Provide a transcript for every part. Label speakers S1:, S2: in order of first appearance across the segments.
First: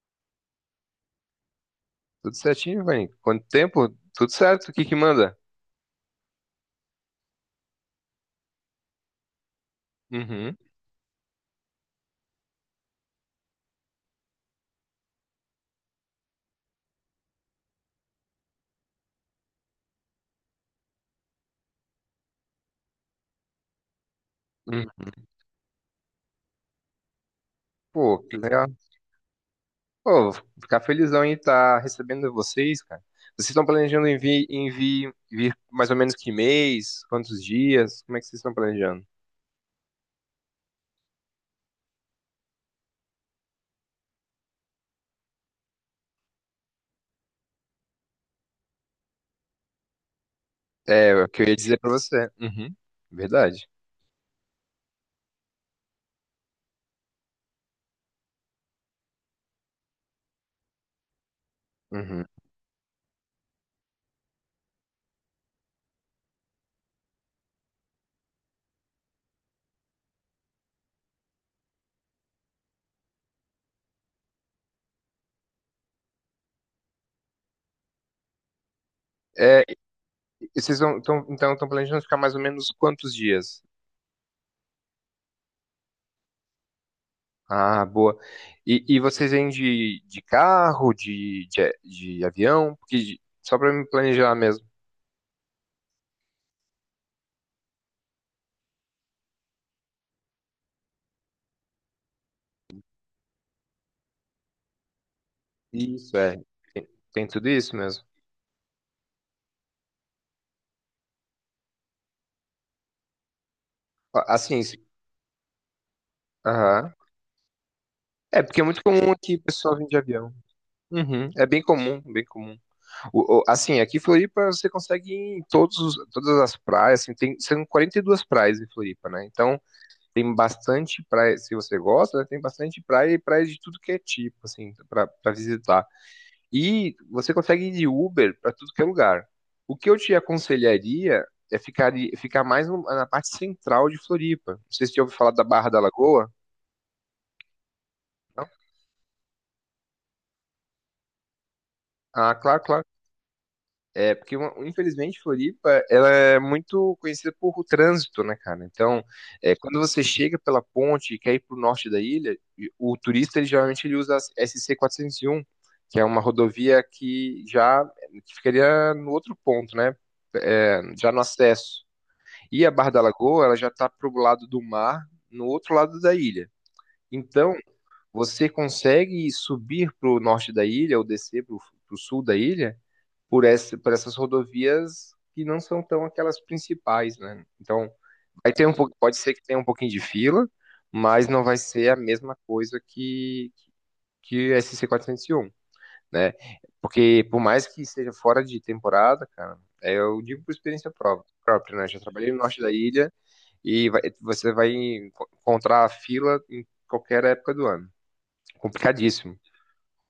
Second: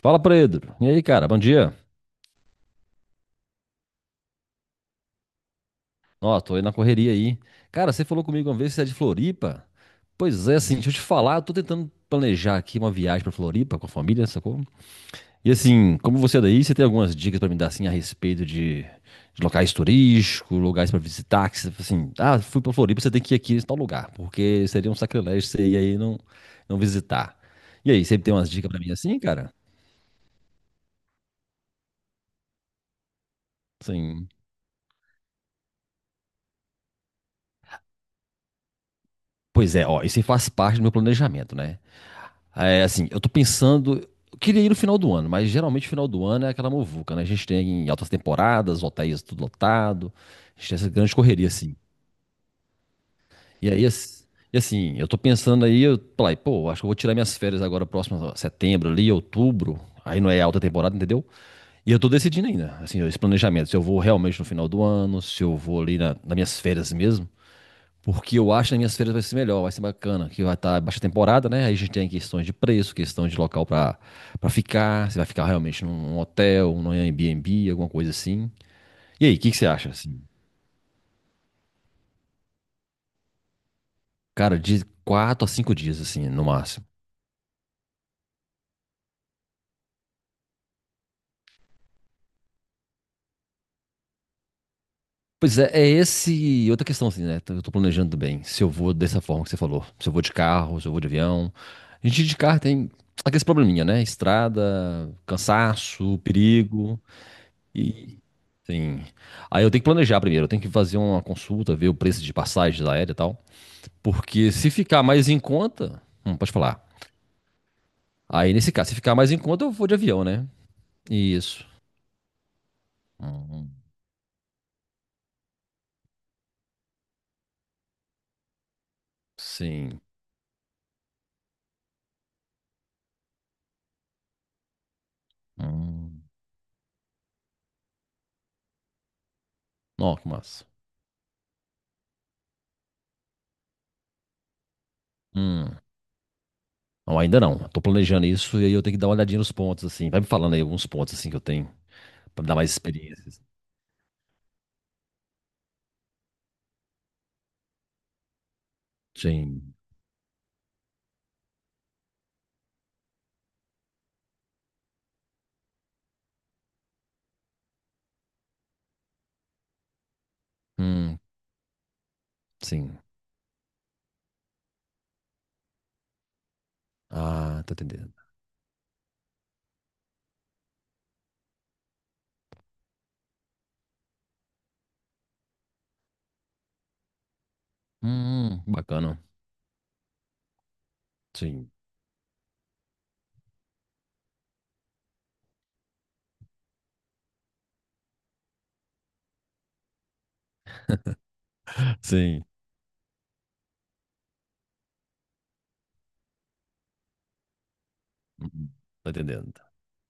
S1: Fala, Pedro. E aí, cara? Bom dia.
S2: Tudo certinho, Vani. Quanto tempo? Tudo certo. O que que manda?
S1: Ó, tô aí na correria aí. Cara, você falou comigo uma vez que você é de Floripa? Pois
S2: Uhum,
S1: é, assim, deixa eu te falar, eu tô tentando planejar aqui uma viagem pra Floripa com a família, sacou? E assim, como você é daí, você tem algumas dicas pra me dar, assim, a respeito de locais turísticos, lugares pra visitar, que você, assim, ah, fui pra Floripa, você tem que ir aqui em tal lugar, porque seria um
S2: uhum.
S1: sacrilégio você ir aí e não visitar. E aí,
S2: Pô,
S1: você tem
S2: que
S1: umas
S2: legal.
S1: dicas pra mim assim, cara?
S2: Pô, vou ficar felizão em estar recebendo vocês, cara. Vocês estão planejando em
S1: Sim.
S2: vir, em vir, vir mais ou menos que mês? Quantos dias? Como é que vocês estão planejando?
S1: Pois é, ó, isso aí faz parte do meu planejamento, né? É, assim, eu tô pensando. Eu queria ir no final do ano, mas geralmente o final do ano é aquela muvuca, né? A gente tem altas temporadas, hotéis tudo lotado, a gente tem essa
S2: É, é
S1: grande
S2: o que eu
S1: correria,
S2: ia
S1: assim.
S2: dizer pra você. Uhum, verdade.
S1: E aí, e assim, eu tô pensando aí, eu falei, pô, acho que eu vou tirar minhas férias agora próximo a setembro ali, outubro. Aí não é alta temporada, entendeu? E eu tô
S2: Uhum.
S1: decidindo ainda, assim, esse planejamento, se eu vou realmente no final do ano, se eu vou ali nas minhas férias mesmo. Porque eu acho que nas minhas feiras vai ser melhor, vai ser bacana. Que vai estar baixa temporada, né? Aí a gente tem questões de preço, questão de local para ficar. Se vai ficar realmente num hotel, num Airbnb, alguma coisa assim. E aí, o que, que
S2: É,
S1: você acha, assim?
S2: e vocês então estão planejando ficar mais ou menos quantos dias?
S1: Cara, de 4 a 5 dias, assim, no máximo.
S2: Ah, boa. E vocês vêm de carro, de avião? Porque, só pra me planejar mesmo.
S1: Pois é, é esse. Outra questão, assim, né? Eu tô planejando também. Se eu vou dessa forma que você falou. Se eu vou de carro, se eu vou de avião. A gente de carro tem aquele probleminha, né? Estrada,
S2: Isso,
S1: cansaço,
S2: é.
S1: perigo.
S2: Tem tudo isso mesmo.
S1: E sim. Aí eu tenho que planejar primeiro, eu tenho que fazer uma consulta, ver o preço de passagens aérea e tal. Porque
S2: Assim,
S1: se ficar mais em conta. Pode falar.
S2: aham. É,
S1: Aí
S2: porque é
S1: nesse
S2: muito
S1: caso, se
S2: comum
S1: ficar mais
S2: aqui
S1: em
S2: o
S1: conta, eu
S2: pessoal vir
S1: vou de
S2: de
S1: avião,
S2: avião.
S1: né?
S2: Uhum. É bem
S1: Isso.
S2: comum, bem comum.
S1: Hum,
S2: Assim, aqui em Floripa você consegue ir em todos, todas as praias, assim, tem, são 42 praias em Floripa, né? Então,
S1: sim.
S2: tem bastante praia, se você gosta, né, tem bastante praia e praia de tudo que é tipo, assim, pra visitar.
S1: Hum.
S2: E você consegue ir de Uber para tudo que é lugar. O que eu te
S1: Ó, que massa.
S2: aconselharia é ficar mais na parte central de Floripa. Não sei se você ouviu falar da Barra
S1: Hum.
S2: da Lagoa.
S1: Não, ainda não. Eu tô planejando
S2: Não?
S1: isso e aí eu tenho que dar uma olhadinha nos pontos, assim. Vai me falando aí alguns pontos, assim, que eu tenho,
S2: Ah,
S1: pra me dar
S2: claro,
S1: mais
S2: claro.
S1: experiências.
S2: É, porque infelizmente Floripa, ela é muito conhecida por o trânsito, né, cara? Então, é,
S1: Sim.
S2: quando você chega pela ponte e quer ir para o norte da ilha, o turista, ele geralmente ele usa a SC401, que é uma rodovia que ficaria no outro ponto, né? É, já
S1: Hum,
S2: no acesso. E a Barra
S1: sim.
S2: da Lagoa, ela já está para o lado do mar, no outro lado da ilha. Então,
S1: Ah, tô entendendo.
S2: você consegue subir para o norte da ilha ou descer para o sul da ilha por essas rodovias que não são tão aquelas principais, né? Então, vai ter um pouco, pode
S1: Bacana.
S2: ser que tenha um pouquinho de fila, mas não vai
S1: Sim.
S2: ser a mesma coisa que SC401, né? Porque por mais que seja fora de temporada, cara, é, eu digo por experiência própria, né? Já trabalhei no
S1: Sim.
S2: norte da ilha e você vai encontrar a fila em qualquer época do ano.
S1: Hum, tô
S2: Complicadíssimo.
S1: entendendo.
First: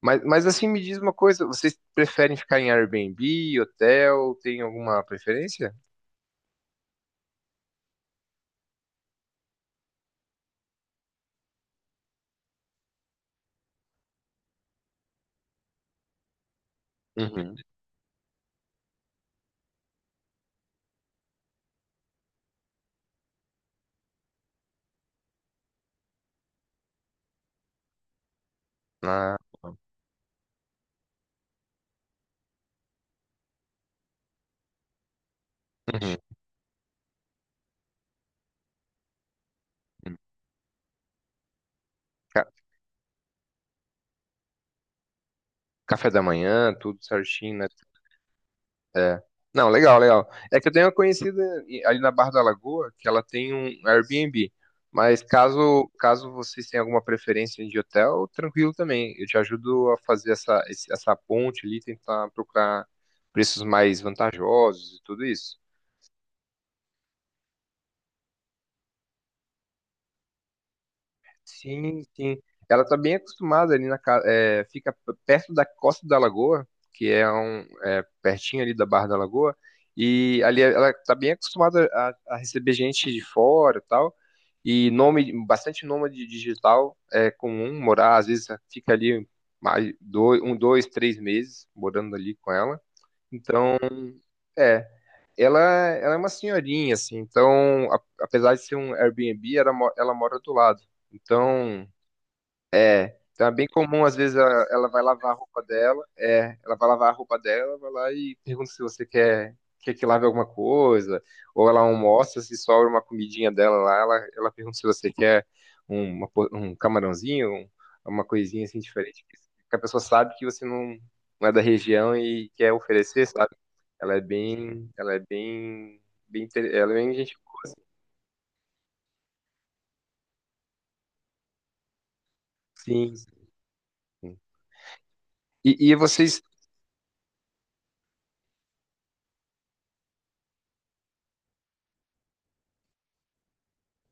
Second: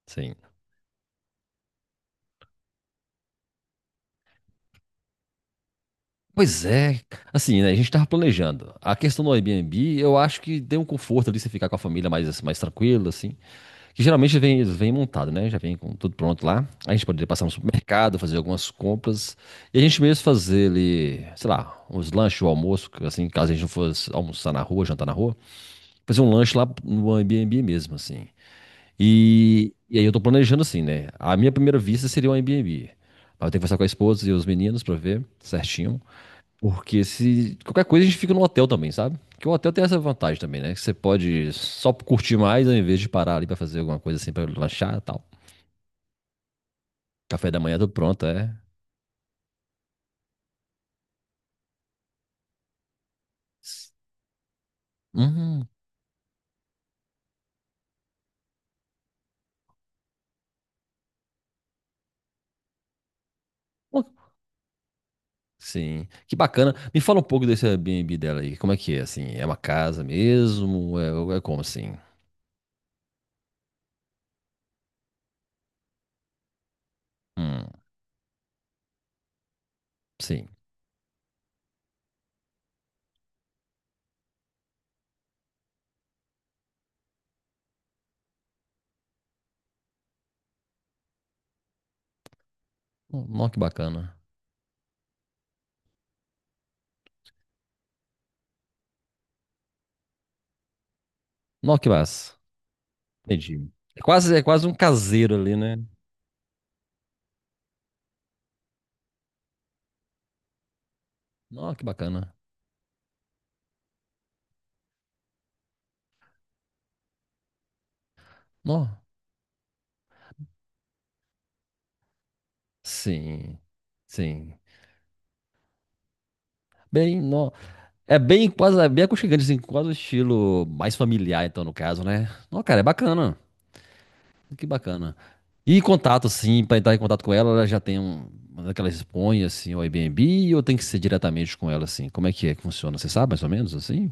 S2: Mas,
S1: Sim.
S2: mas assim, me diz uma coisa, vocês preferem ficar em Airbnb, hotel, tem alguma preferência?
S1: Pois é, assim, né? A gente tava planejando. A questão do Airbnb, eu acho que deu um conforto ali você ficar com a família mais, assim, mais tranquilo, assim. Que geralmente vem montado, né? Já vem com tudo pronto lá. A gente poderia passar no
S2: Uhum.
S1: supermercado, fazer algumas compras. E a gente mesmo fazer ali, sei lá, uns lanches, o almoço, assim, caso a gente não fosse almoçar na rua, jantar na rua. Fazer um lanche lá no Airbnb mesmo, assim.
S2: Ah,
S1: E aí eu tô planejando assim, né? A minha primeira vista seria um Airbnb. Mas eu tenho que conversar com a esposa e os meninos pra ver certinho.
S2: uhum.
S1: Porque se qualquer coisa a gente fica no hotel também, sabe? Porque o hotel tem essa vantagem também, né? Que você pode só curtir
S2: Ca-
S1: mais ao invés de parar ali pra fazer alguma coisa assim, pra lanchar e tal.
S2: Café da manhã, tudo
S1: Café
S2: certinho,
S1: da
S2: né?
S1: manhã tudo pronto, é.
S2: É. Não, legal, legal. É que eu tenho uma conhecida ali na Barra da Lagoa que ela tem um Airbnb. Mas
S1: Uhum.
S2: caso vocês tenham alguma preferência de hotel, tranquilo também. Eu te ajudo a fazer essa ponte ali, tentar procurar preços mais vantajosos e tudo isso.
S1: Sim, que bacana. Me fala um pouco desse Airbnb dela aí. Como é que é, assim? É uma casa mesmo? É como assim?
S2: Sim, sim. Ela está bem acostumada ali na casa, é, fica perto da Costa da Lagoa, que é
S1: Hum,
S2: pertinho ali da Barra da Lagoa, e
S1: sim.
S2: ali ela está bem acostumada a receber gente de fora, e tal. E nome, bastante nômade digital é comum morar, às vezes fica ali mais dois, um, dois, três meses morando ali com ela.
S1: Nó, que
S2: Então,
S1: bacana.
S2: é, ela é uma senhorinha, assim, então, apesar de ser um Airbnb, ela mora do lado.
S1: Nó,
S2: Então,
S1: que massa.
S2: então é bem
S1: Entendi. É
S2: comum, às
S1: quase,
S2: vezes
S1: é quase um
S2: ela vai lavar a
S1: caseiro ali,
S2: roupa
S1: né?
S2: dela, é, ela vai lavar a roupa dela, vai lá e pergunta se você quer, que lave alguma coisa, ou
S1: Nó,
S2: ela
S1: que bacana.
S2: almoça, se sobra uma comidinha dela lá, ela pergunta se você quer um camarãozinho, uma coisinha assim
S1: Nó,
S2: diferente, que a pessoa sabe que você não é da região e quer oferecer, sabe?
S1: sim,
S2: Ela é
S1: sim.
S2: bem, ela é bem, ela é bem
S1: Bem,
S2: gente,
S1: nó. É bem quase, é bem aconchegante, assim, quase o estilo mais familiar, então, no caso, né? Não, cara, é
S2: sim.
S1: bacana.
S2: Sim.
S1: Que bacana.
S2: E,
S1: E
S2: e
S1: contato,
S2: vocês,
S1: assim, pra entrar em contato com ela, ela já tem uma daquelas põe, assim, o Airbnb, ou tem que ser diretamente com ela, assim? Como é que funciona? Você sabe, mais ou menos, assim?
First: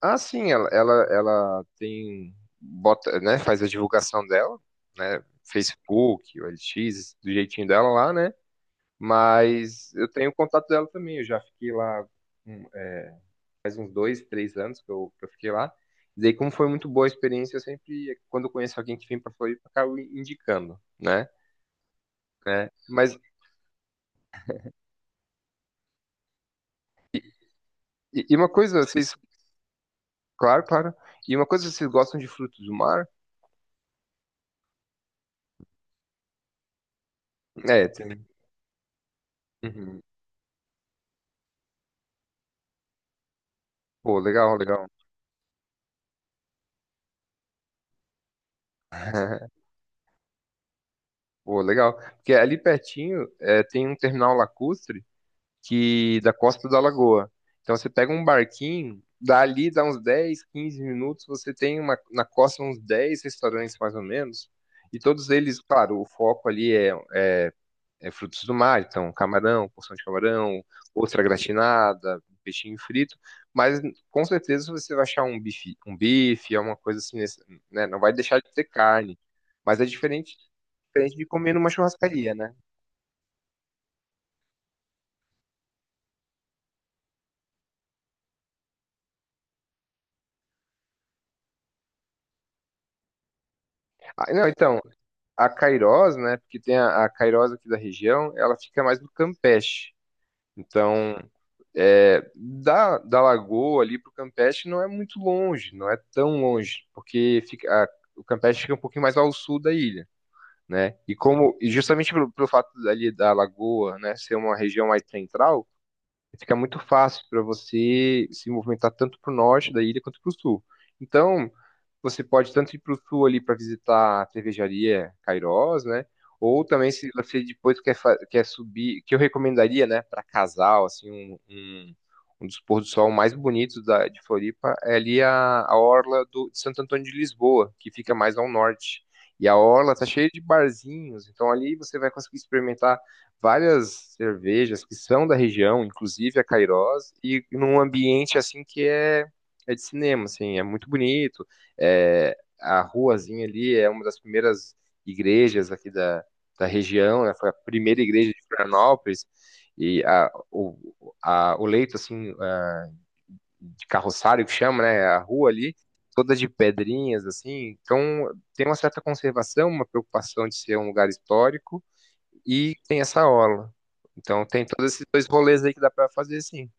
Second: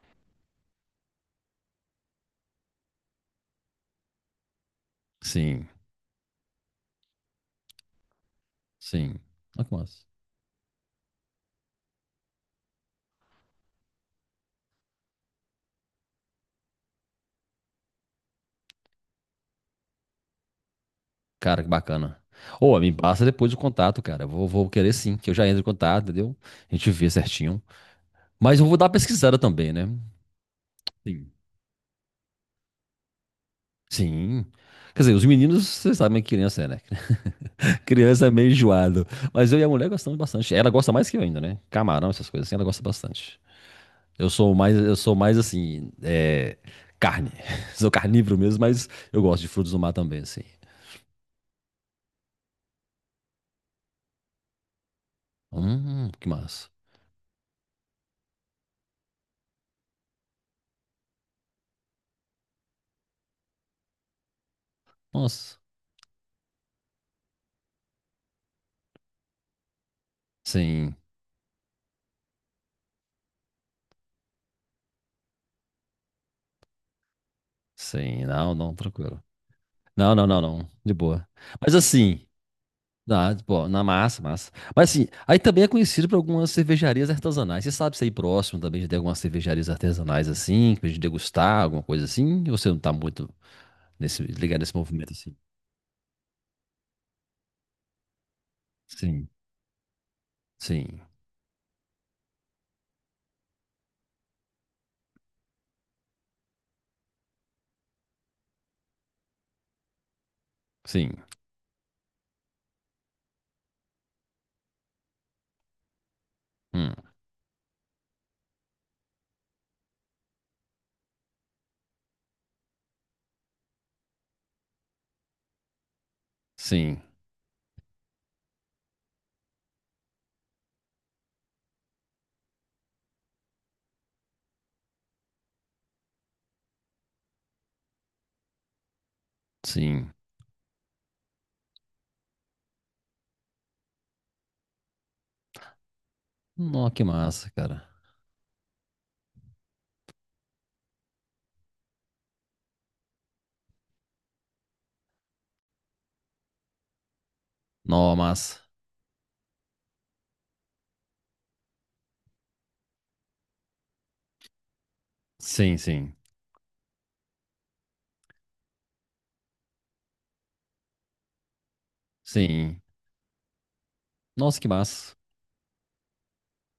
S2: Ah, sim, ela tem, bota, né, faz a divulgação dela, né,
S1: Sim,
S2: Facebook, o LX, do jeitinho dela lá, né,
S1: sim. Olha que
S2: mas
S1: massa.
S2: eu tenho o contato dela também, eu já fiquei lá é, faz uns dois, três anos que eu fiquei lá, e daí como foi muito boa a experiência, eu sempre, quando eu conheço alguém que vem pra Floripa, eu acabo indicando, né,
S1: Cara, que bacana.
S2: né,
S1: Ou, me
S2: mas,
S1: passa depois o contato, cara. Eu vou querer sim, que eu já entro em contato, entendeu? A gente vê certinho.
S2: e uma
S1: Mas eu vou
S2: coisa,
S1: dar uma
S2: vocês,
S1: pesquisada também, né?
S2: claro, claro,
S1: Sim.
S2: e uma coisa, vocês gostam de frutos do mar?
S1: Sim. Quer dizer, os meninos, vocês sabem que criança é, né?
S2: É, tem,
S1: Criança é meio enjoado. Mas eu e a mulher
S2: uhum.
S1: gostamos bastante. Ela gosta mais que eu ainda, né? Camarão, essas coisas assim, ela gosta bastante.
S2: Pô,
S1: Eu sou
S2: legal,
S1: mais,
S2: legal.
S1: eu sou mais assim, carne. Sou carnívoro mesmo, mas eu gosto de frutos do mar também, assim.
S2: Pô, legal. Porque ali pertinho é, tem um terminal lacustre que
S1: Que
S2: da Costa
S1: massa.
S2: da Lagoa. Então você pega um barquinho, dali dá uns 10, 15 minutos, você tem na costa uns 10 restaurantes mais ou menos. E todos
S1: Nossa.
S2: eles, claro, o foco ali é frutos do mar, então camarão, porção de camarão,
S1: Sim,
S2: ostra gratinada, peixinho frito. Mas com certeza você vai achar um bife, alguma coisa assim, né? Não vai
S1: sim.
S2: deixar de
S1: Não,
S2: ter
S1: não,
S2: carne.
S1: tranquilo.
S2: Mas é
S1: Não, não,
S2: diferente,
S1: não, não. De
S2: diferente de
S1: boa.
S2: comer numa
S1: Mas assim,
S2: churrascaria, né?
S1: dá, pô, na massa, massa. Mas assim, aí também é conhecido por algumas cervejarias artesanais. Você sabe se é aí próximo também já tem algumas cervejarias artesanais assim, pra gente degustar, alguma coisa assim? Ou você não tá muito
S2: Ah, não,
S1: ligado nesse
S2: então,
S1: movimento assim?
S2: a Cairós, né, porque tem a Cairós aqui da região, ela fica mais no
S1: Sim,
S2: Campeche.
S1: sim,
S2: Então, é, da Lagoa ali pro Campeche não é muito longe, não é tão longe, porque fica. O Campeche fica um pouquinho mais ao sul da ilha, né? E
S1: sim.
S2: como, e justamente pelo, fato ali da Lagoa, né, ser uma região mais central, fica muito
S1: Hum,
S2: fácil para você se movimentar tanto para o norte da ilha quanto para o sul. Então, você pode tanto ir para o sul ali para visitar a cervejaria Cairós, né? Ou também
S1: sim,
S2: se você depois quer subir, que eu recomendaria, né, para casal, assim, um dos pôr do sol mais bonitos de Floripa é ali a orla de Santo Antônio de Lisboa, que fica mais ao norte. E a orla tá
S1: sim.
S2: cheia de barzinhos, então ali você vai conseguir experimentar várias cervejas que são da região, inclusive a
S1: Nó, que
S2: Cairós, e
S1: massa,
S2: num
S1: cara.
S2: ambiente assim que é de cinema, assim, é muito bonito. É, a ruazinha ali é uma das primeiras igrejas aqui da região, né? Foi a primeira
S1: Nó,
S2: igreja de
S1: massa.
S2: Florianópolis e o leito assim de carroçário que chama, né? É a rua ali
S1: Sim, sim,
S2: toda de pedrinhas assim, então tem uma certa conservação, uma preocupação de ser um lugar histórico e
S1: sim.
S2: tem essa aula. Então
S1: Nossa,
S2: tem
S1: que
S2: todos esses
S1: massa.
S2: dois rolês aí que dá pra fazer sim.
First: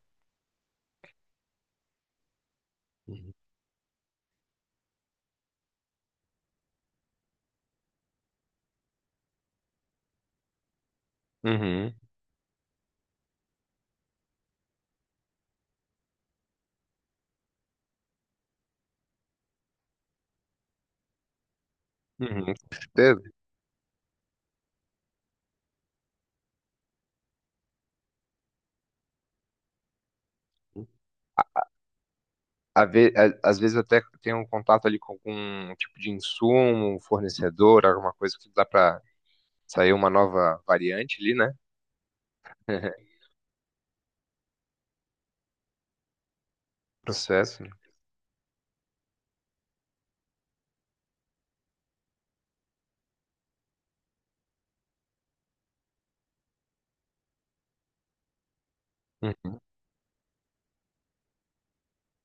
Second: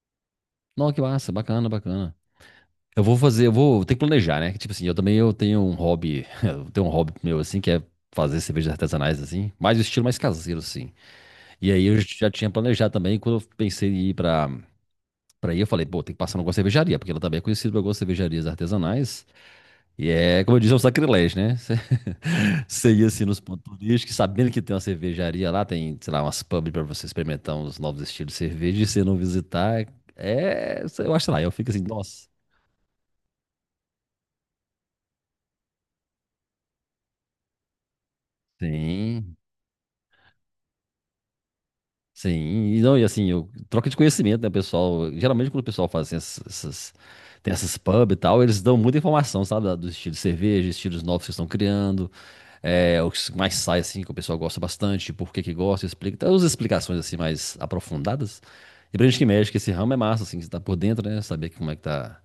S1: Nó, que massa. Bacana, bacana.
S2: Uhum.
S1: Eu vou ter que planejar, né? Tipo assim, eu também eu tenho um hobby, eu tenho um hobby meu assim, que é fazer cervejas artesanais assim, mas o estilo mais caseiro assim. E aí
S2: Uhum.
S1: eu já tinha planejado também, quando eu pensei em ir pra para aí, eu falei, pô, tem que passar numa cervejaria, porque ela também é conhecida por algumas cervejarias artesanais. E é, como eu disse, é um sacrilégio, né? Você
S2: Uhum, com
S1: você ir assim
S2: certeza.
S1: nos pontos turísticos, sabendo que tem uma cervejaria lá, tem, sei lá, umas pubs pra você experimentar uns novos estilos de cerveja e você não visitar, eu acho lá, eu fico assim, nossa.
S2: Às vezes eu até tenho um contato ali com algum tipo de insumo, um fornecedor, alguma coisa que dá pra
S1: Sim.
S2: sair uma nova variante ali, né?
S1: Sim, e não, e assim, troca de conhecimento, né, pessoal? Geralmente quando o pessoal faz assim, tem
S2: Processo, né?
S1: essas pub e tal, eles dão muita informação, sabe? Dos estilos de cerveja, estilos novos que estão criando, o que mais sai, assim, que o pessoal gosta bastante, por que que gosta, explica, traz umas explicações, assim, mais aprofundadas. E pra gente que mexe, que
S2: Uhum.
S1: esse ramo é massa, assim, que você tá por dentro, né? Saber como é que tá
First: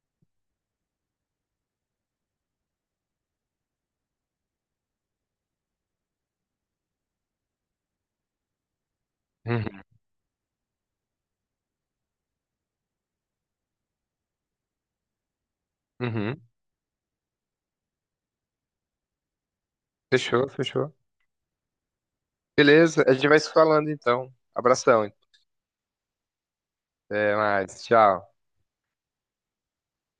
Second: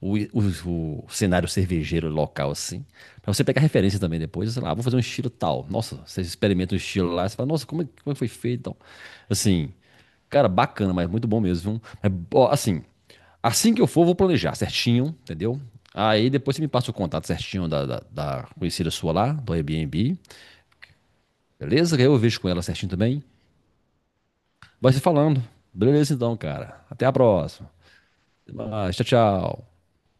S1: o cenário cervejeiro local, assim, pra você pegar referência também depois, sei lá, vou fazer um estilo tal. Nossa, você experimenta um estilo lá, você fala, nossa, como é que foi feito e tal. Assim,
S2: Uhum.
S1: cara, bacana, mas muito bom mesmo. Viu? Mas, ó, assim, assim que eu for, eu vou planejar certinho, entendeu? Aí
S2: Uhum.
S1: depois você me passa o contato certinho da conhecida sua lá, do Airbnb,
S2: Fechou, fechou.
S1: beleza? Que aí eu vejo com ela certinho
S2: Beleza, a
S1: também.
S2: gente vai se falando então.
S1: Vai se
S2: Abração.
S1: falando. Beleza então, cara. Até a
S2: Até
S1: próxima.
S2: mais. Tchau.
S1: Até mais. Tchau, tchau.